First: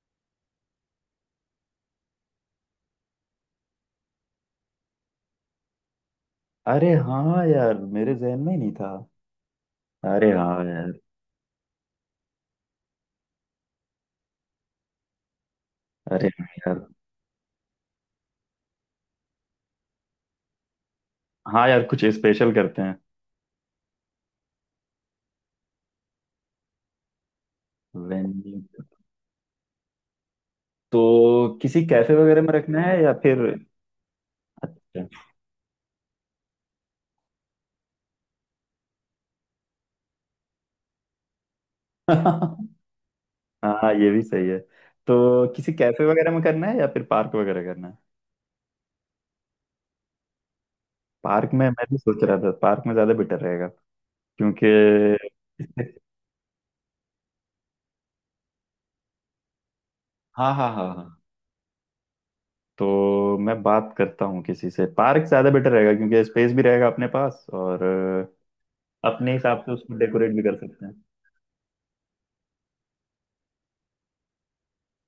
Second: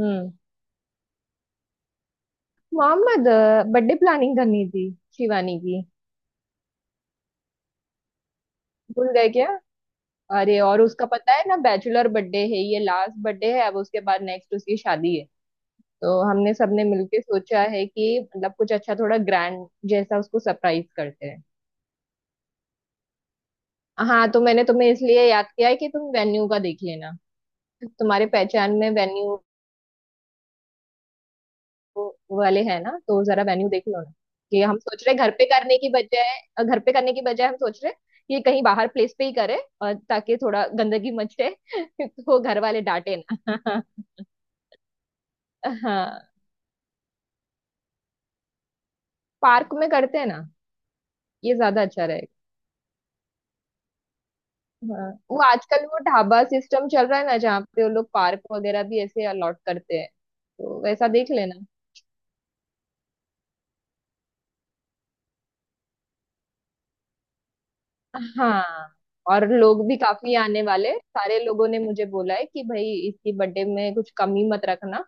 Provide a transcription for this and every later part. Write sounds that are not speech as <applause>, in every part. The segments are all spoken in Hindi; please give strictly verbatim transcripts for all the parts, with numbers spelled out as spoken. हम्म मोहम्मद, बर्थडे प्लानिंग करनी थी शिवानी की। अरे हाँ यार मेरे जहन में ही नहीं था। भूल गए क्या? अरे अरे, हाँ और यार। उसका पता है ना, बैचलर बर्थडे है, ये लास्ट बर्थडे है। अब उसके बाद नेक्स्ट उसकी शादी है, तो अरे हाँ हमने सबने यार। मिलके सोचा है कि मतलब कुछ अच्छा थोड़ा ग्रैंड जैसा उसको सरप्राइज करते हैं। हाँ यार कुछ स्पेशल करते हैं। हाँ, तो मैंने तुम्हें इसलिए याद किया है कि तुम वेन्यू का देख लेना। तुम्हारे वेन्यू। पहचान में वेन्यू तो किसी कैफे वो वगैरह में वाले रखना हैं ना, है या तो फिर। जरा वेन्यू देख लो ना। कि हम सोच रहे अच्छा। घर पे करने की बजाय अ, घर पे करने की बजाय हम सोच रहे कि कहीं बाहर प्लेस पे ही करें, और ताकि थोड़ा गंदगी मचे <laughs> तो घर <laughs> वाले डांटे ना। हाँ ये भी सही है। तो किसी <laughs> कैफे हाँ, वगैरह में करना है या फिर पार्क वगैरह करना है। पार्क में करते हैं ना, पार्क ये में ज्यादा मैं भी अच्छा सोच रहेगा। रहा था, पार्क में ज्यादा बेटर रहेगा क्योंकि। हाँ, वो आजकल वो ढाबा सिस्टम चल रहा है ना, जहाँ पे वो लोग पार्क वगैरह भी ऐसे अलॉट करते हैं, हाँ हाँ तो हाँ वैसा हाँ। देख लेना। तो मैं बात करता हूँ किसी से, पार्क ज्यादा बेटर रहेगा क्योंकि स्पेस भी रहेगा अपने पास, और हाँ, अपने और हिसाब से लोग उसको भी डेकोरेट काफी भी कर आने सकते हैं। वाले, सारे लोगों ने मुझे बोला है कि भाई इसकी बर्थडे में कुछ कमी मत रखना।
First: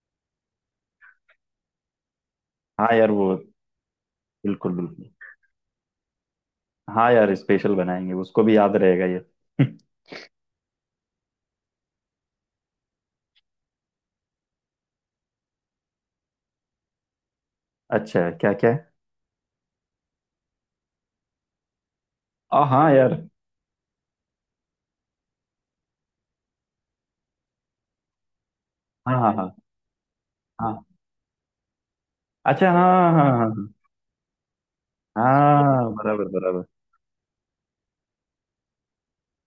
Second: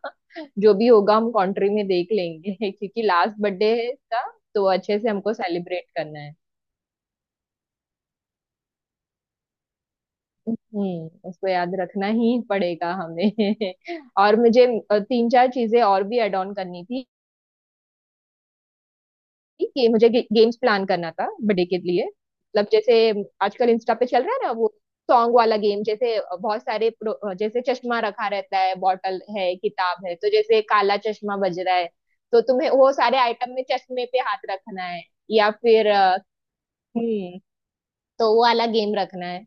जो भी होगा हम कंट्री में देख लेंगे <laughs> हाँ क्योंकि यार वो लास्ट बर्थडे है इसका। तो बिल्कुल बिल्कुल। अच्छे से हमको सेलिब्रेट करना है। हाँ यार स्पेशल बनाएंगे, उसको भी याद रहेगा ये। <laughs> हम्म उसको याद रखना ही पड़ेगा हमें। <laughs> और मुझे अ, तीन चार चीजें और भी ऐड ऑन करनी थी। अच्छा क्या क्या है। ये मुझे गे, गेम्स प्लान करना था बर्थडे के लिए, आ, मतलब हाँ जैसे यार। आजकल इंस्टा पे चल रहा है ना वो सॉन्ग वाला गेम, जैसे बहुत सारे प्रो- जैसे चश्मा रखा रहता है, हाँ बॉटल हाँ हाँ है, किताब है, तो जैसे हाँ। काला चश्मा बज रहा है, तो तुम्हें अच्छा वो हाँ। सारे हाँ आइटम में हाँ। चश्मे पे हाथ रखना है। हाँ, या हाँ, फिर हाँ, अ, बराबर बराबर। हम्म तो वो वाला गेम रखना है।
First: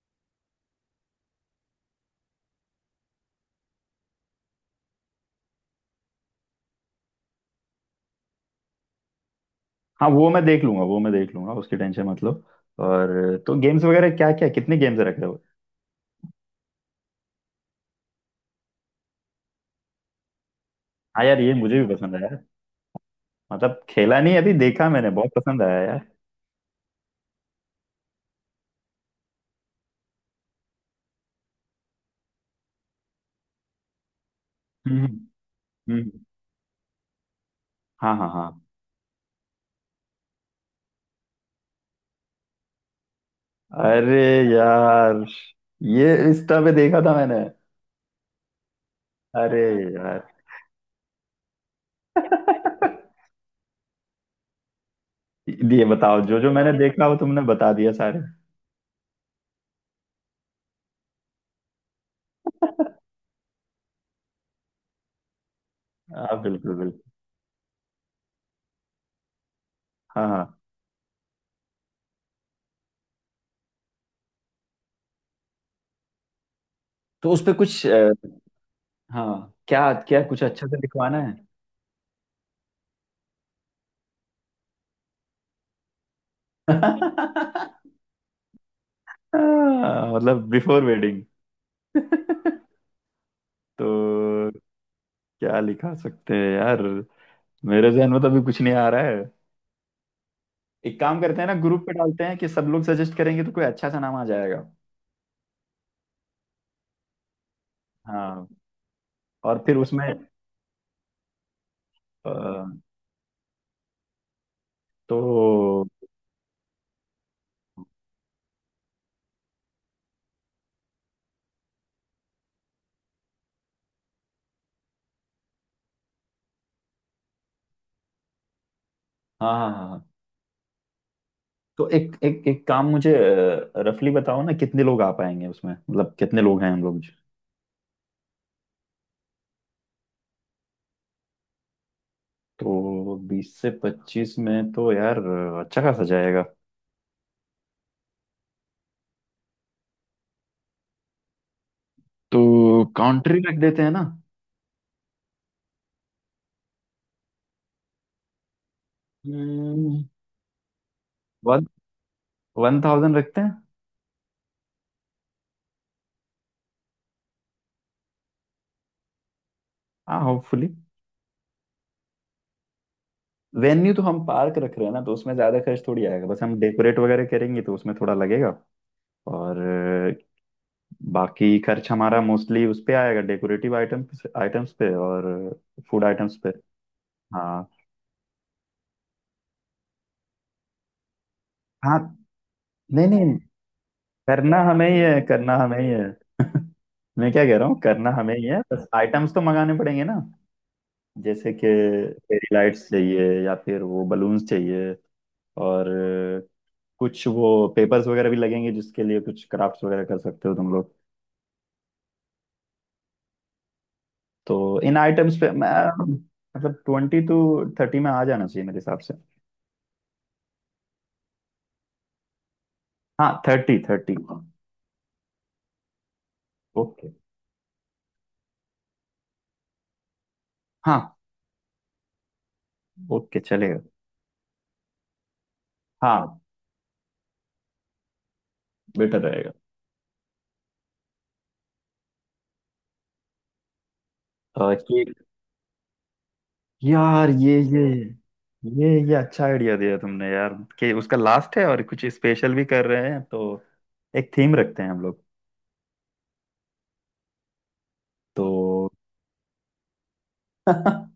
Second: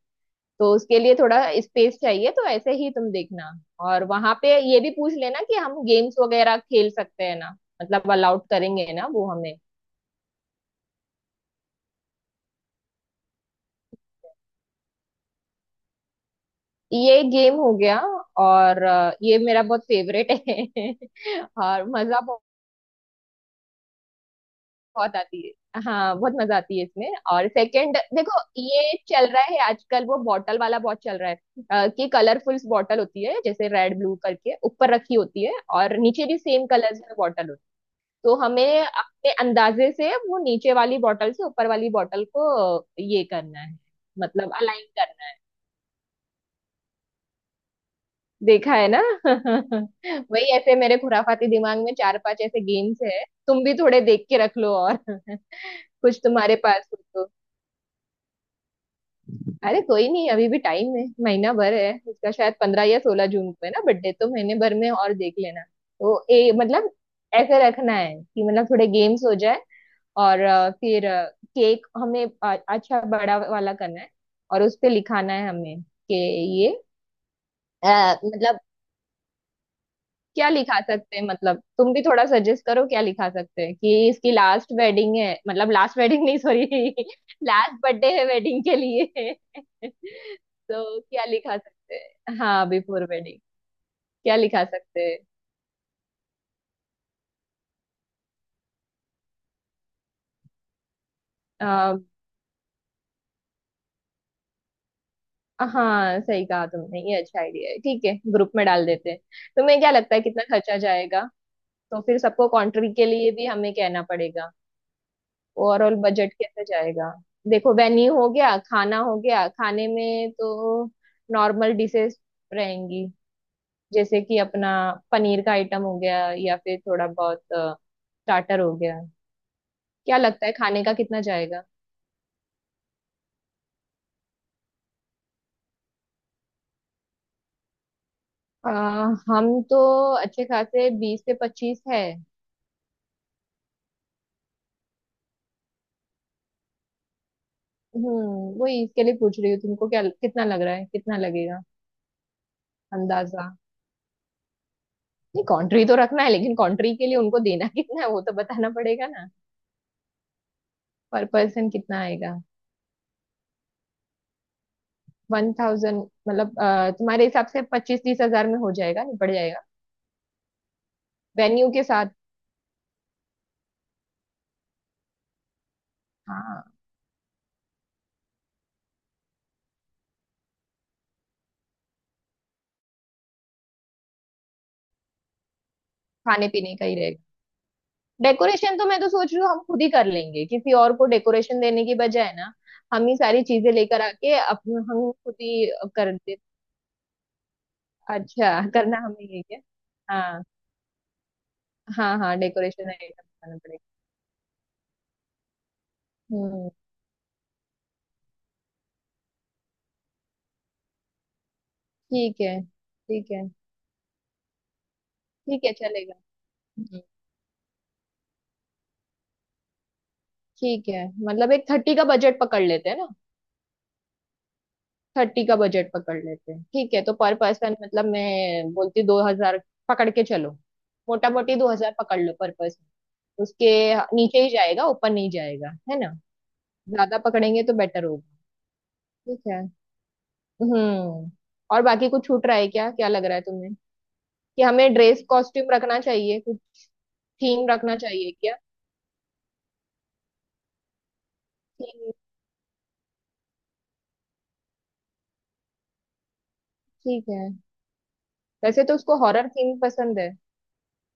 तो उसके लिए थोड़ा स्पेस चाहिए, तो ऐसे ही तुम देखना। और वहां पे ये भी पूछ लेना कि हम गेम्स वगैरह खेल सकते हैं ना, मतलब अलाउड करेंगे ना वो हमें। हाँ वो मैं देख लूंगा, वो मैं देख लूंगा, उसकी टेंशन मतलब। और तो गेम्स वगैरह क्या क्या? कितने गेम्स रख रहे हो? ये गेम हो गया। और अ, ये मेरा बहुत फेवरेट है हाँ यार <laughs> ये मुझे और भी पसंद मजा आया। बहुत मतलब खेला नहीं, अभी देखा मैंने, बहुत बहुत आती पसंद आया है, यार। हाँ, बहुत मजा आती है इसमें। और सेकंड देखो, ये चल रहा है आजकल वो बॉटल वाला, बहुत चल रहा है। अ, कि कलरफुल बॉटल होती है, जैसे रेड ब्लू करके ऊपर हम्म। रखी होती है, और हम्म, नीचे भी सेम कलर्स में बॉटल होती है। हाँ हाँ तो हाँ। हमें अपने अंदाजे से वो नीचे वाली बॉटल से ऊपर वाली बॉटल को अ, ये करना है, अरे मतलब अलाइन करना यार, है। ये इंस्टा पे देखा था मैंने। देखा है ना? अरे <laughs> वही ऐसे मेरे खुराफाती दिमाग में चार पांच ऐसे गेम्स है, तुम भी थोड़े देख के रख लो और <laughs> कुछ ये बताओ, जो जो तुम्हारे मैंने पास हो देखा वो तो। तुमने बता दिया सारे। अरे कोई नहीं, अभी भी टाइम है, महीना भर है उसका, शायद पंद्रह या सोलह जून को है ना बर्थडे, तो महीने भर में और देख लेना, तो हाँ ए बिल्कुल मतलब बिल्कुल। ऐसे रखना है कि मतलब थोड़े गेम्स हो जाए। हाँ और हाँ। अ, फिर केक हमें अ- अच्छा बड़ा वाला करना है, और उस पे लिखाना है हमें कि ये तो उस पे कुछ अ, अ, मतलब हाँ क्या क्या कुछ क्या अच्छा से लिखा सकते लिखवाना हैं, है। मतलब तुम भी थोड़ा सजेस्ट करो क्या लिखा सकते हैं, कि इसकी लास्ट वेडिंग है, मतलब लास्ट वेडिंग नहीं, सॉरी, <laughs> लास्ट बर्थडे <laughs> है वेडिंग के लिए। <laughs> हाँ, मतलब बिफोर तो वेडिंग। क्या लिखा सकते हैं? हाँ, बिफोर वेडिंग क्या तो लिखा सकते हैं? क्या लिखा सकते हैं यार? मेरे जहन में तो अभी कुछ नहीं आ रहा है। एक काम करते हैं ना, ग्रुप पे अ, डालते हैं कि सब लोग सजेस्ट करेंगे तो कोई अच्छा सा नाम आ जाएगा। हाँ सही कहा तुमने, ये अच्छा आइडिया है, ठीक है, हाँ। ग्रुप में डाल देते हैं। और फिर तुम्हें क्या उसमें लगता है कितना खर्चा जाएगा? तो फिर अ, सबको कंट्री के लिए भी हमें कहना पड़ेगा। तो। ओवरऑल बजट कैसे जाएगा? देखो, वेन्यू हो गया, खाना हो गया, खाने में तो नॉर्मल डिशेस रहेंगी, जैसे कि अपना पनीर का आइटम हो गया, या फिर थोड़ा बहुत स्टार्टर हो गया। हाँ हाँ हाँ। क्या लगता है खाने का कितना जाएगा? तो एक एक एक काम, मुझे रफली बताओ ना, कितने लोग आ पाएंगे उसमें, मतलब कितने लोग हैं हम लोग। अ, हम तो अच्छे खासे बीस से पच्चीस है। तो बीस से पच्चीस में तो यार अ, अच्छा खासा जाएगा। हम्म वही इसके लिए पूछ रही हूँ तुमको, क्या कितना लग रहा है, कितना लगेगा, तो काउंट्री अंदाजा? रख देते हैं ना। नहीं, कंट्री तो रखना है, लेकिन कंट्री के लिए उनको देना <laughs> कितना है वो तो बताना पड़ेगा ना। हम्म, पर वन पर्सन कितना आएगा? वन थाउजेंड रखते हैं। One thousand? मतलब अ, तुम्हारे हिसाब से पच्चीस तीस हजार में हो जाएगा, निपट जाएगा, हाँ होपफुली। वेन्यू के साथ? वेन्यू तो हम पार्क रख रहे हैं ना, तो उसमें ज्यादा खर्च थोड़ी आएगा, बस हम हाँ, डेकोरेट वगैरह करेंगे तो उसमें थोड़ा लगेगा। और अ, बाकी खर्च हमारा मोस्टली उस पे आएगा, डेकोरेटिव आइटम आइटम्स पे और फूड आइटम्स खाने पे। पीने का ही रहेगा। हाँ डेकोरेशन तो मैं तो सोच रही हूँ हम खुद ही कर लेंगे, किसी और को डेकोरेशन देने की हाँ। बजाय ना। नहीं हम ही नहीं, सारी चीजें लेकर आके करना अपन हमें ही हम है, खुद करना ही हमें ही है। कर दे। <laughs> मैं क्या कह रहा हूँ, करना हमें ही अच्छा, है, बस करना हमें, आइटम्स तो ये क्या? मंगाने पड़ेंगे ना। हाँ जैसे कि हाँ हाँ, फेरी लाइट्स डेकोरेशन आइटम चाहिए, या बनाना फिर पड़ेगा। वो बलून्स चाहिए। और अ, हम्म, कुछ वो पेपर्स वगैरह भी लगेंगे, जिसके लिए कुछ क्राफ्ट्स वगैरह कर सकते हो तुम लोग। ठीक है, ठीक है तो इन आइटम्स पे ठीक मैं, है, चलेगा। मतलब हम्म, ट्वेंटी टू थर्टी में आ जाना चाहिए मेरे हिसाब से। ठीक है, मतलब एक थर्टी का बजट पकड़ लेते हैं ना। हाँ थर्टी थर्टी। थर्टी का बजट पकड़ लेते हैं, ठीक है। ओके। तो पर पर्सन मतलब मैं बोलती दो हजार पकड़ के चलो, हाँ। मोटा मोटी दो हजार पकड़ लो पर पर्सन। ओके उसके चलेगा। नीचे ही जाएगा, ऊपर नहीं जाएगा, है ना? हाँ ज्यादा पकड़ेंगे तो बेटर होगा। बेटर ठीक रहेगा। है। हम्म और बाकी कुछ छूट रहा है क्या, क्या लग रहा है तुम्हें? कि और हमें केक। ड्रेस कॉस्ट्यूम रखना चाहिए कुछ, यार ये थीम ये रखना चाहिए क्या? ये ये अच्छा आइडिया दिया तुमने यार। कि उसका लास्ट है और कुछ थीम स्पेशल भी कर रहे हैं, तो एक थीम रखते हैं हम लोग। ठीक है। तो वैसे तो उसको हॉरर थीम पसंद है। <laughs>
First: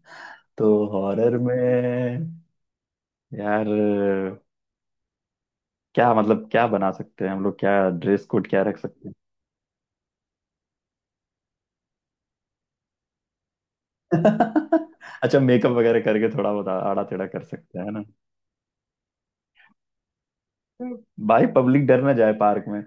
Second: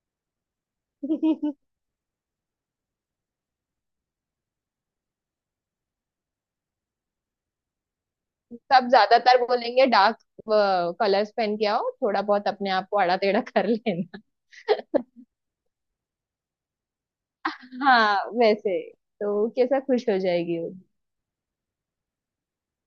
तो हॉरर <laughs> में यार। क्या मतलब, क्या बना सकते हैं हम लोग, क्या ड्रेस कोड क्या रख सब सकते हैं? ज्यादातर बोलेंगे डार्क कलर्स पहन के आओ, थोड़ा बहुत अपने आप को आड़ा टेढ़ा कर लेना। <laughs> अच्छा मेकअप वगैरह करके थोड़ा बहुत आड़ा टेढ़ा कर सकते <laughs> हैं, है ना? हाँ वैसे, तो कैसा खुश हो जाएगी वो। <laughs> भाई पब्लिक डर ना जाए पार्क में।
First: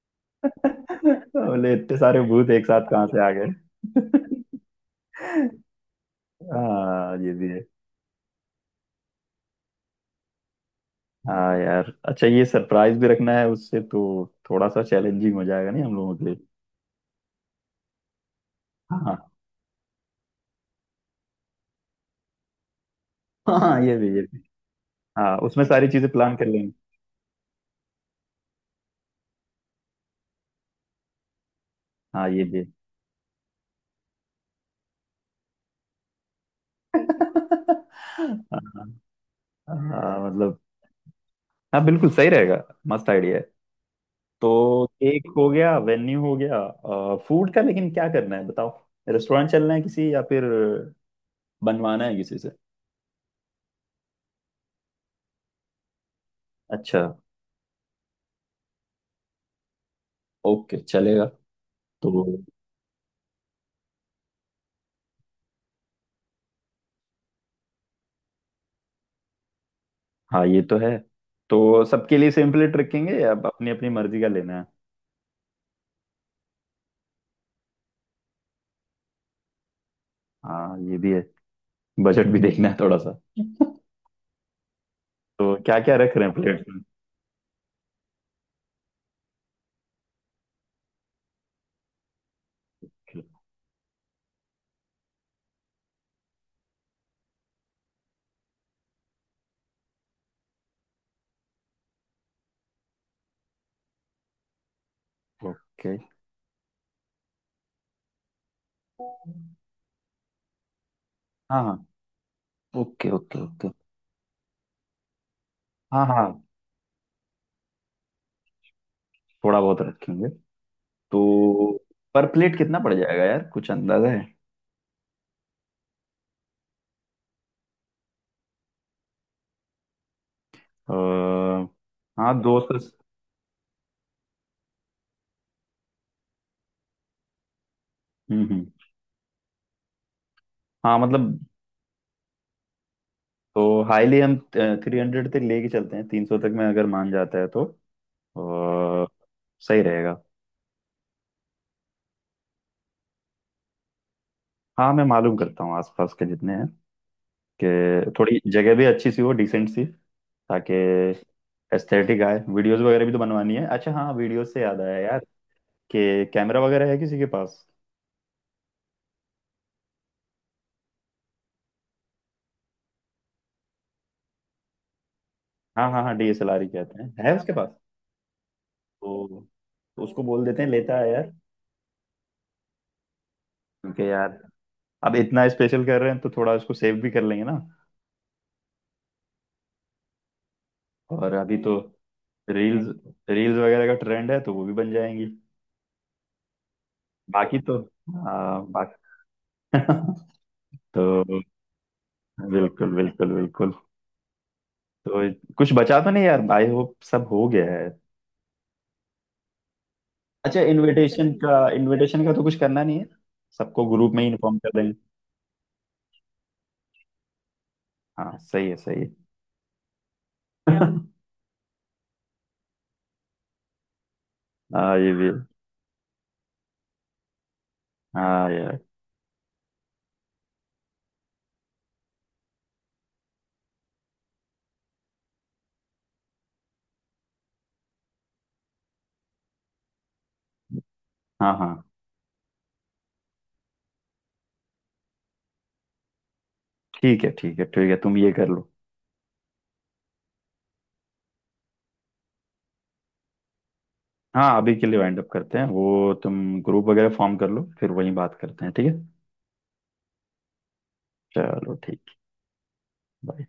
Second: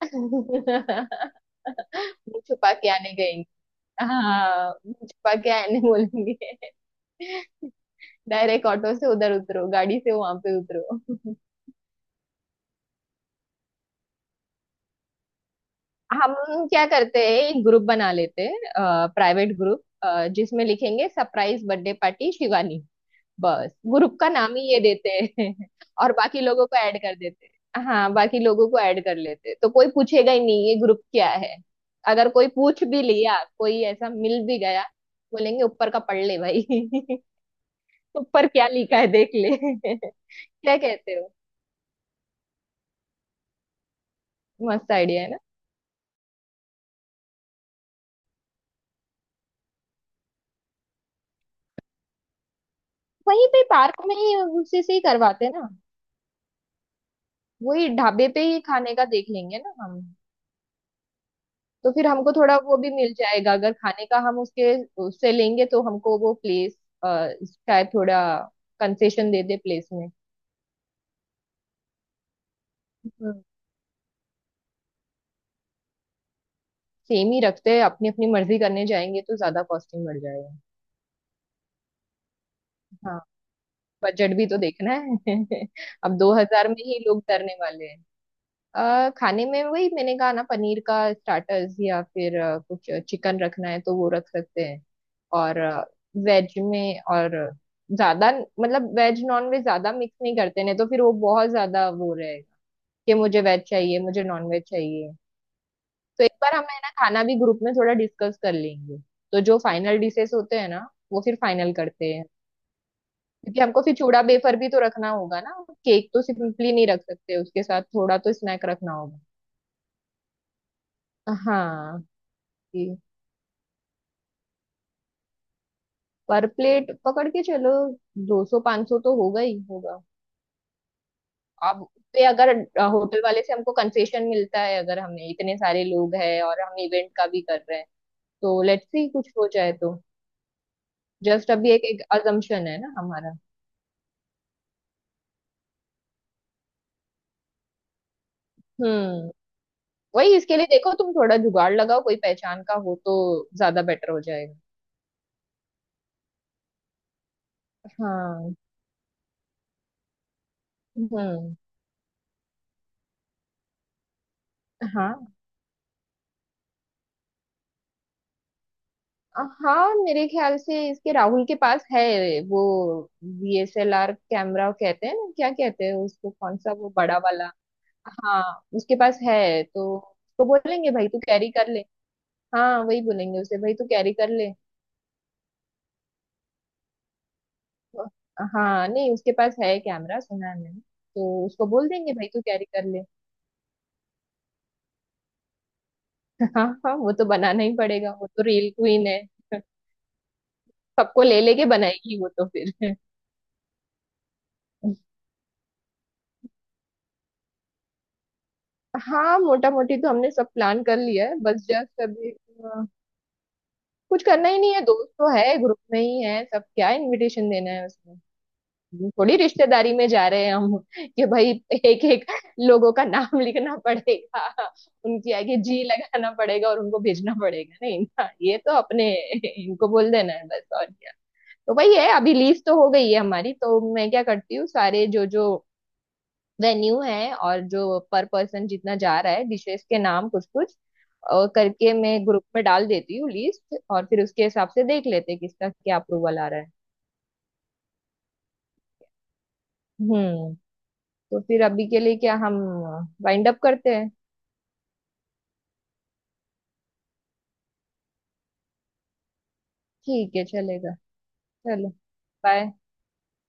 <laughs> <laughs> बोले इतने सारे मुंह भूत एक छुपा साथ के कहाँ आने से आ गए? गएंगे। हाँ, मुंह छुपा के <laughs> आने बोलेंगे। हाँ ये भी है। <laughs> डायरेक्ट ऑटो से उधर उतरो, गाड़ी से वहां पे उतरो। हाँ <laughs> यार, अच्छा, ये सरप्राइज भी रखना है उससे, तो थोड़ा सा चैलेंजिंग हो जाएगा नहीं हम लोगों के हम लिए। क्या करते हैं, एक ग्रुप बना लेते हैं, हाँ। प्राइवेट ग्रुप, जिसमें लिखेंगे सरप्राइज बर्थडे पार्टी शिवानी। बस हाँ ये भी, ग्रुप ये का भी। नाम ही ये देते हाँ हैं। उसमें सारी <laughs> चीजें और प्लान बाकी कर लोगों लेंगे। को ऐड कर देते हैं। हाँ, बाकी लोगों को ऐड कर लेते हैं, तो कोई पूछेगा ही नहीं ये ग्रुप क्या है। हाँ अगर ये कोई भी है। पूछ भी लिया, कोई ऐसा मिल भी गया, बोलेंगे ऊपर का पढ़ ले भाई। <laughs> ऊपर क्या हाँ। लिखा है देख ले। <laughs> हाँ, मतलब। क्या कहते हो? हाँ बिल्कुल सही रहेगा, मस्त आइडिया है। तो मस्त केक आइडिया है ना। हो गया, वेन्यू हो गया। फूड का लेकिन क्या करना है बताओ? रेस्टोरेंट चलना है किसी, या फिर बनवाना है किसी से? वहीं पे पार्क में ही उसी से ही करवाते हैं ना, अच्छा। वही ढाबे पे ही खाने का देख लेंगे ना हम। ओके चलेगा। तो फिर तो। हमको थोड़ा वो भी मिल जाएगा, अगर खाने का हम उसके उससे लेंगे तो हमको वो प्लेस शायद थोड़ा कंसेशन दे दे प्लेस में। हाँ ये तो है। तो सबके लिए सेम प्लेट रखेंगे, या हम्म अपनी अपनी मर्जी का लेना है? सेम ही रखते हैं, अपनी अपनी मर्जी करने जाएंगे तो ज्यादा कॉस्टिंग बढ़ जाएगा। हाँ ये भी है। बजट भी देखना है थोड़ा हाँ, सा। बजट भी तो देखना तो है क्या क्या <laughs> रख अब रहे दो हैं प्लेट हजार में में? ही लोग डरने वाले। अ, खाने में वही मैंने कहा ना, पनीर का स्टार्टर्स या फिर अ, कुछ चिकन रखना है तो वो रख सकते हैं। और वेज में और ज्यादा, मतलब वेज नॉन वेज ज्यादा मिक्स नहीं करते, नहीं तो फिर वो बहुत ज्यादा वो रहेगा कि मुझे वेज चाहिए, मुझे नॉन वेज चाहिए। ओके। तो एक बार हम है ना, खाना भी ग्रुप में थोड़ा डिस्कस कर लेंगे, तो जो फाइनल डिशेस होते हैं ना वो फिर हाँ फाइनल हाँ। करते हैं। ओके ओके क्योंकि ओके। हमको फिर चूड़ा बेफर भी तो रखना होगा ना, हाँ केक तो हाँ सिंपली नहीं रख सकते, उसके साथ थोड़ा तो स्नैक रखना होगा। थोड़ा बहुत रखेंगे। तो हाँ, पर प्लेट कितना पड़ जाएगा यार? कुछ अंदाजा है? पर प्लेट पकड़ के चलो, दो सौ पाँच सौ तो होगा ही होगा। अ, आप पे हाँ अगर दो सौ। होटल वाले से हमको कंसेशन मिलता है, अगर हमें इतने सारे लोग हैं और हम इवेंट का भी कर रहे हैं, हम्म तो हम्म। लेट्स सी, कुछ हो जाए तो। हाँ मतलब। जस्ट अभी एक एक अजम्पशन है ना हमारा। तो हाईली हम थ्री हंड्रेड तक लेके चलते हैं, तीन सौ तक में अगर मान जाता है तो अ, हम्म सही रहेगा। वही इसके लिए देखो, तुम थोड़ा जुगाड़ लगाओ, कोई पहचान का हो तो ज्यादा बेटर हो जाएगा। हाँ मैं मालूम करता हूँ आसपास के जितने हैं, कि थोड़ी हाँ। जगह भी अच्छी सी हो, डिसेंट सी। ताकि हम्म। एस्थेटिक आए, वीडियोस वगैरह भी तो बनवानी है। अच्छा हाँ, वीडियोस से याद आया यार, हाँ, कि कैमरा वगैरह है किसी के पास? हाँ, मेरे ख्याल से इसके राहुल के पास है। वो D S L R camera कहते हैं ना, क्या कहते हाँ हैं हाँ हाँ, उसको, कौन डी एस एल आर ही सा वो कहते हैं, बड़ा है वाला। उसके पास। हाँ, उसके पास तो, है, तो तो उसको बोल उसको देते हैं, बोलेंगे लेता भाई है तू यार। कैरी कर ले। हाँ, वही बोलेंगे उसे भाई तू क्योंकि कैरी कर यार, ले। अब इतना स्पेशल कर रहे हैं तो थोड़ा उसको सेव भी कर लेंगे ना। तो- हाँ, नहीं, उसके पास है कैमरा, सुना है मैंने। और तो अभी उसको तो बोल देंगे भाई तू कैरी कर रील्स ले। रील्स वगैरह का ट्रेंड है, तो वो भी बन जाएंगी। <laughs> हाँ हाँ, वो तो बाकी बनाना ही तो। पड़ेगा, वो तो हाँ। रील क्वीन है, बाकी <laughs> सबको तो ले लेके बनाएगी वो तो बिल्कुल फिर। बिल्कुल बिल्कुल। <laughs> तो कुछ बचा तो नहीं यार, आई होप सब हो गया है। हाँ, मोटा मोटी तो हमने सब अच्छा प्लान कर लिया इनविटेशन है, का बस जस्ट इनविटेशन का अभी तो कुछ करना नहीं है, सबको ग्रुप में कुछ ही करना इन्फॉर्म ही नहीं कर है, देंगे। दोस्त तो है, ग्रुप में ही है सब, क्या इनविटेशन देना है उसमें। हाँ सही है, सही है। थोड़ी रिश्तेदारी में जा रहे हैं हम <laughs> कि भाई एक एक लोगों का नाम <laughs> लिखना पड़ेगा, हाँ ये भी है। उनकी आगे जी लगाना पड़ेगा और उनको भेजना पड़ेगा। नहीं ना, हाँ ये तो यार। अपने इनको बोल देना है बस, और क्या। तो भाई है, अभी लीज तो हो गई है हमारी, तो मैं क्या करती हूँ, सारे जो जो वेन्यू है और जो पर पर्सन जितना जा रहा है, डिशेस के नाम कुछ कुछ और हाँ हाँ। करके मैं ग्रुप में डाल देती हूँ लिस्ट, और फिर उसके हिसाब से देख लेते हैं किसका क्या अप्रूवल आ रहा है। ठीक है ठीक है ठीक है, तुम ये कर लो। हम्म, तो फिर अभी के लिए क्या हम वाइंड अप करते हैं? हाँ अभी के लिए वाइंड अप करते हैं, वो तुम ग्रुप वगैरह फॉर्म कर लो, फिर वहीं बात करते हैं, ठीक है। ठीक है, चलेगा। चलो चलो। ठीक। बाय। बाय।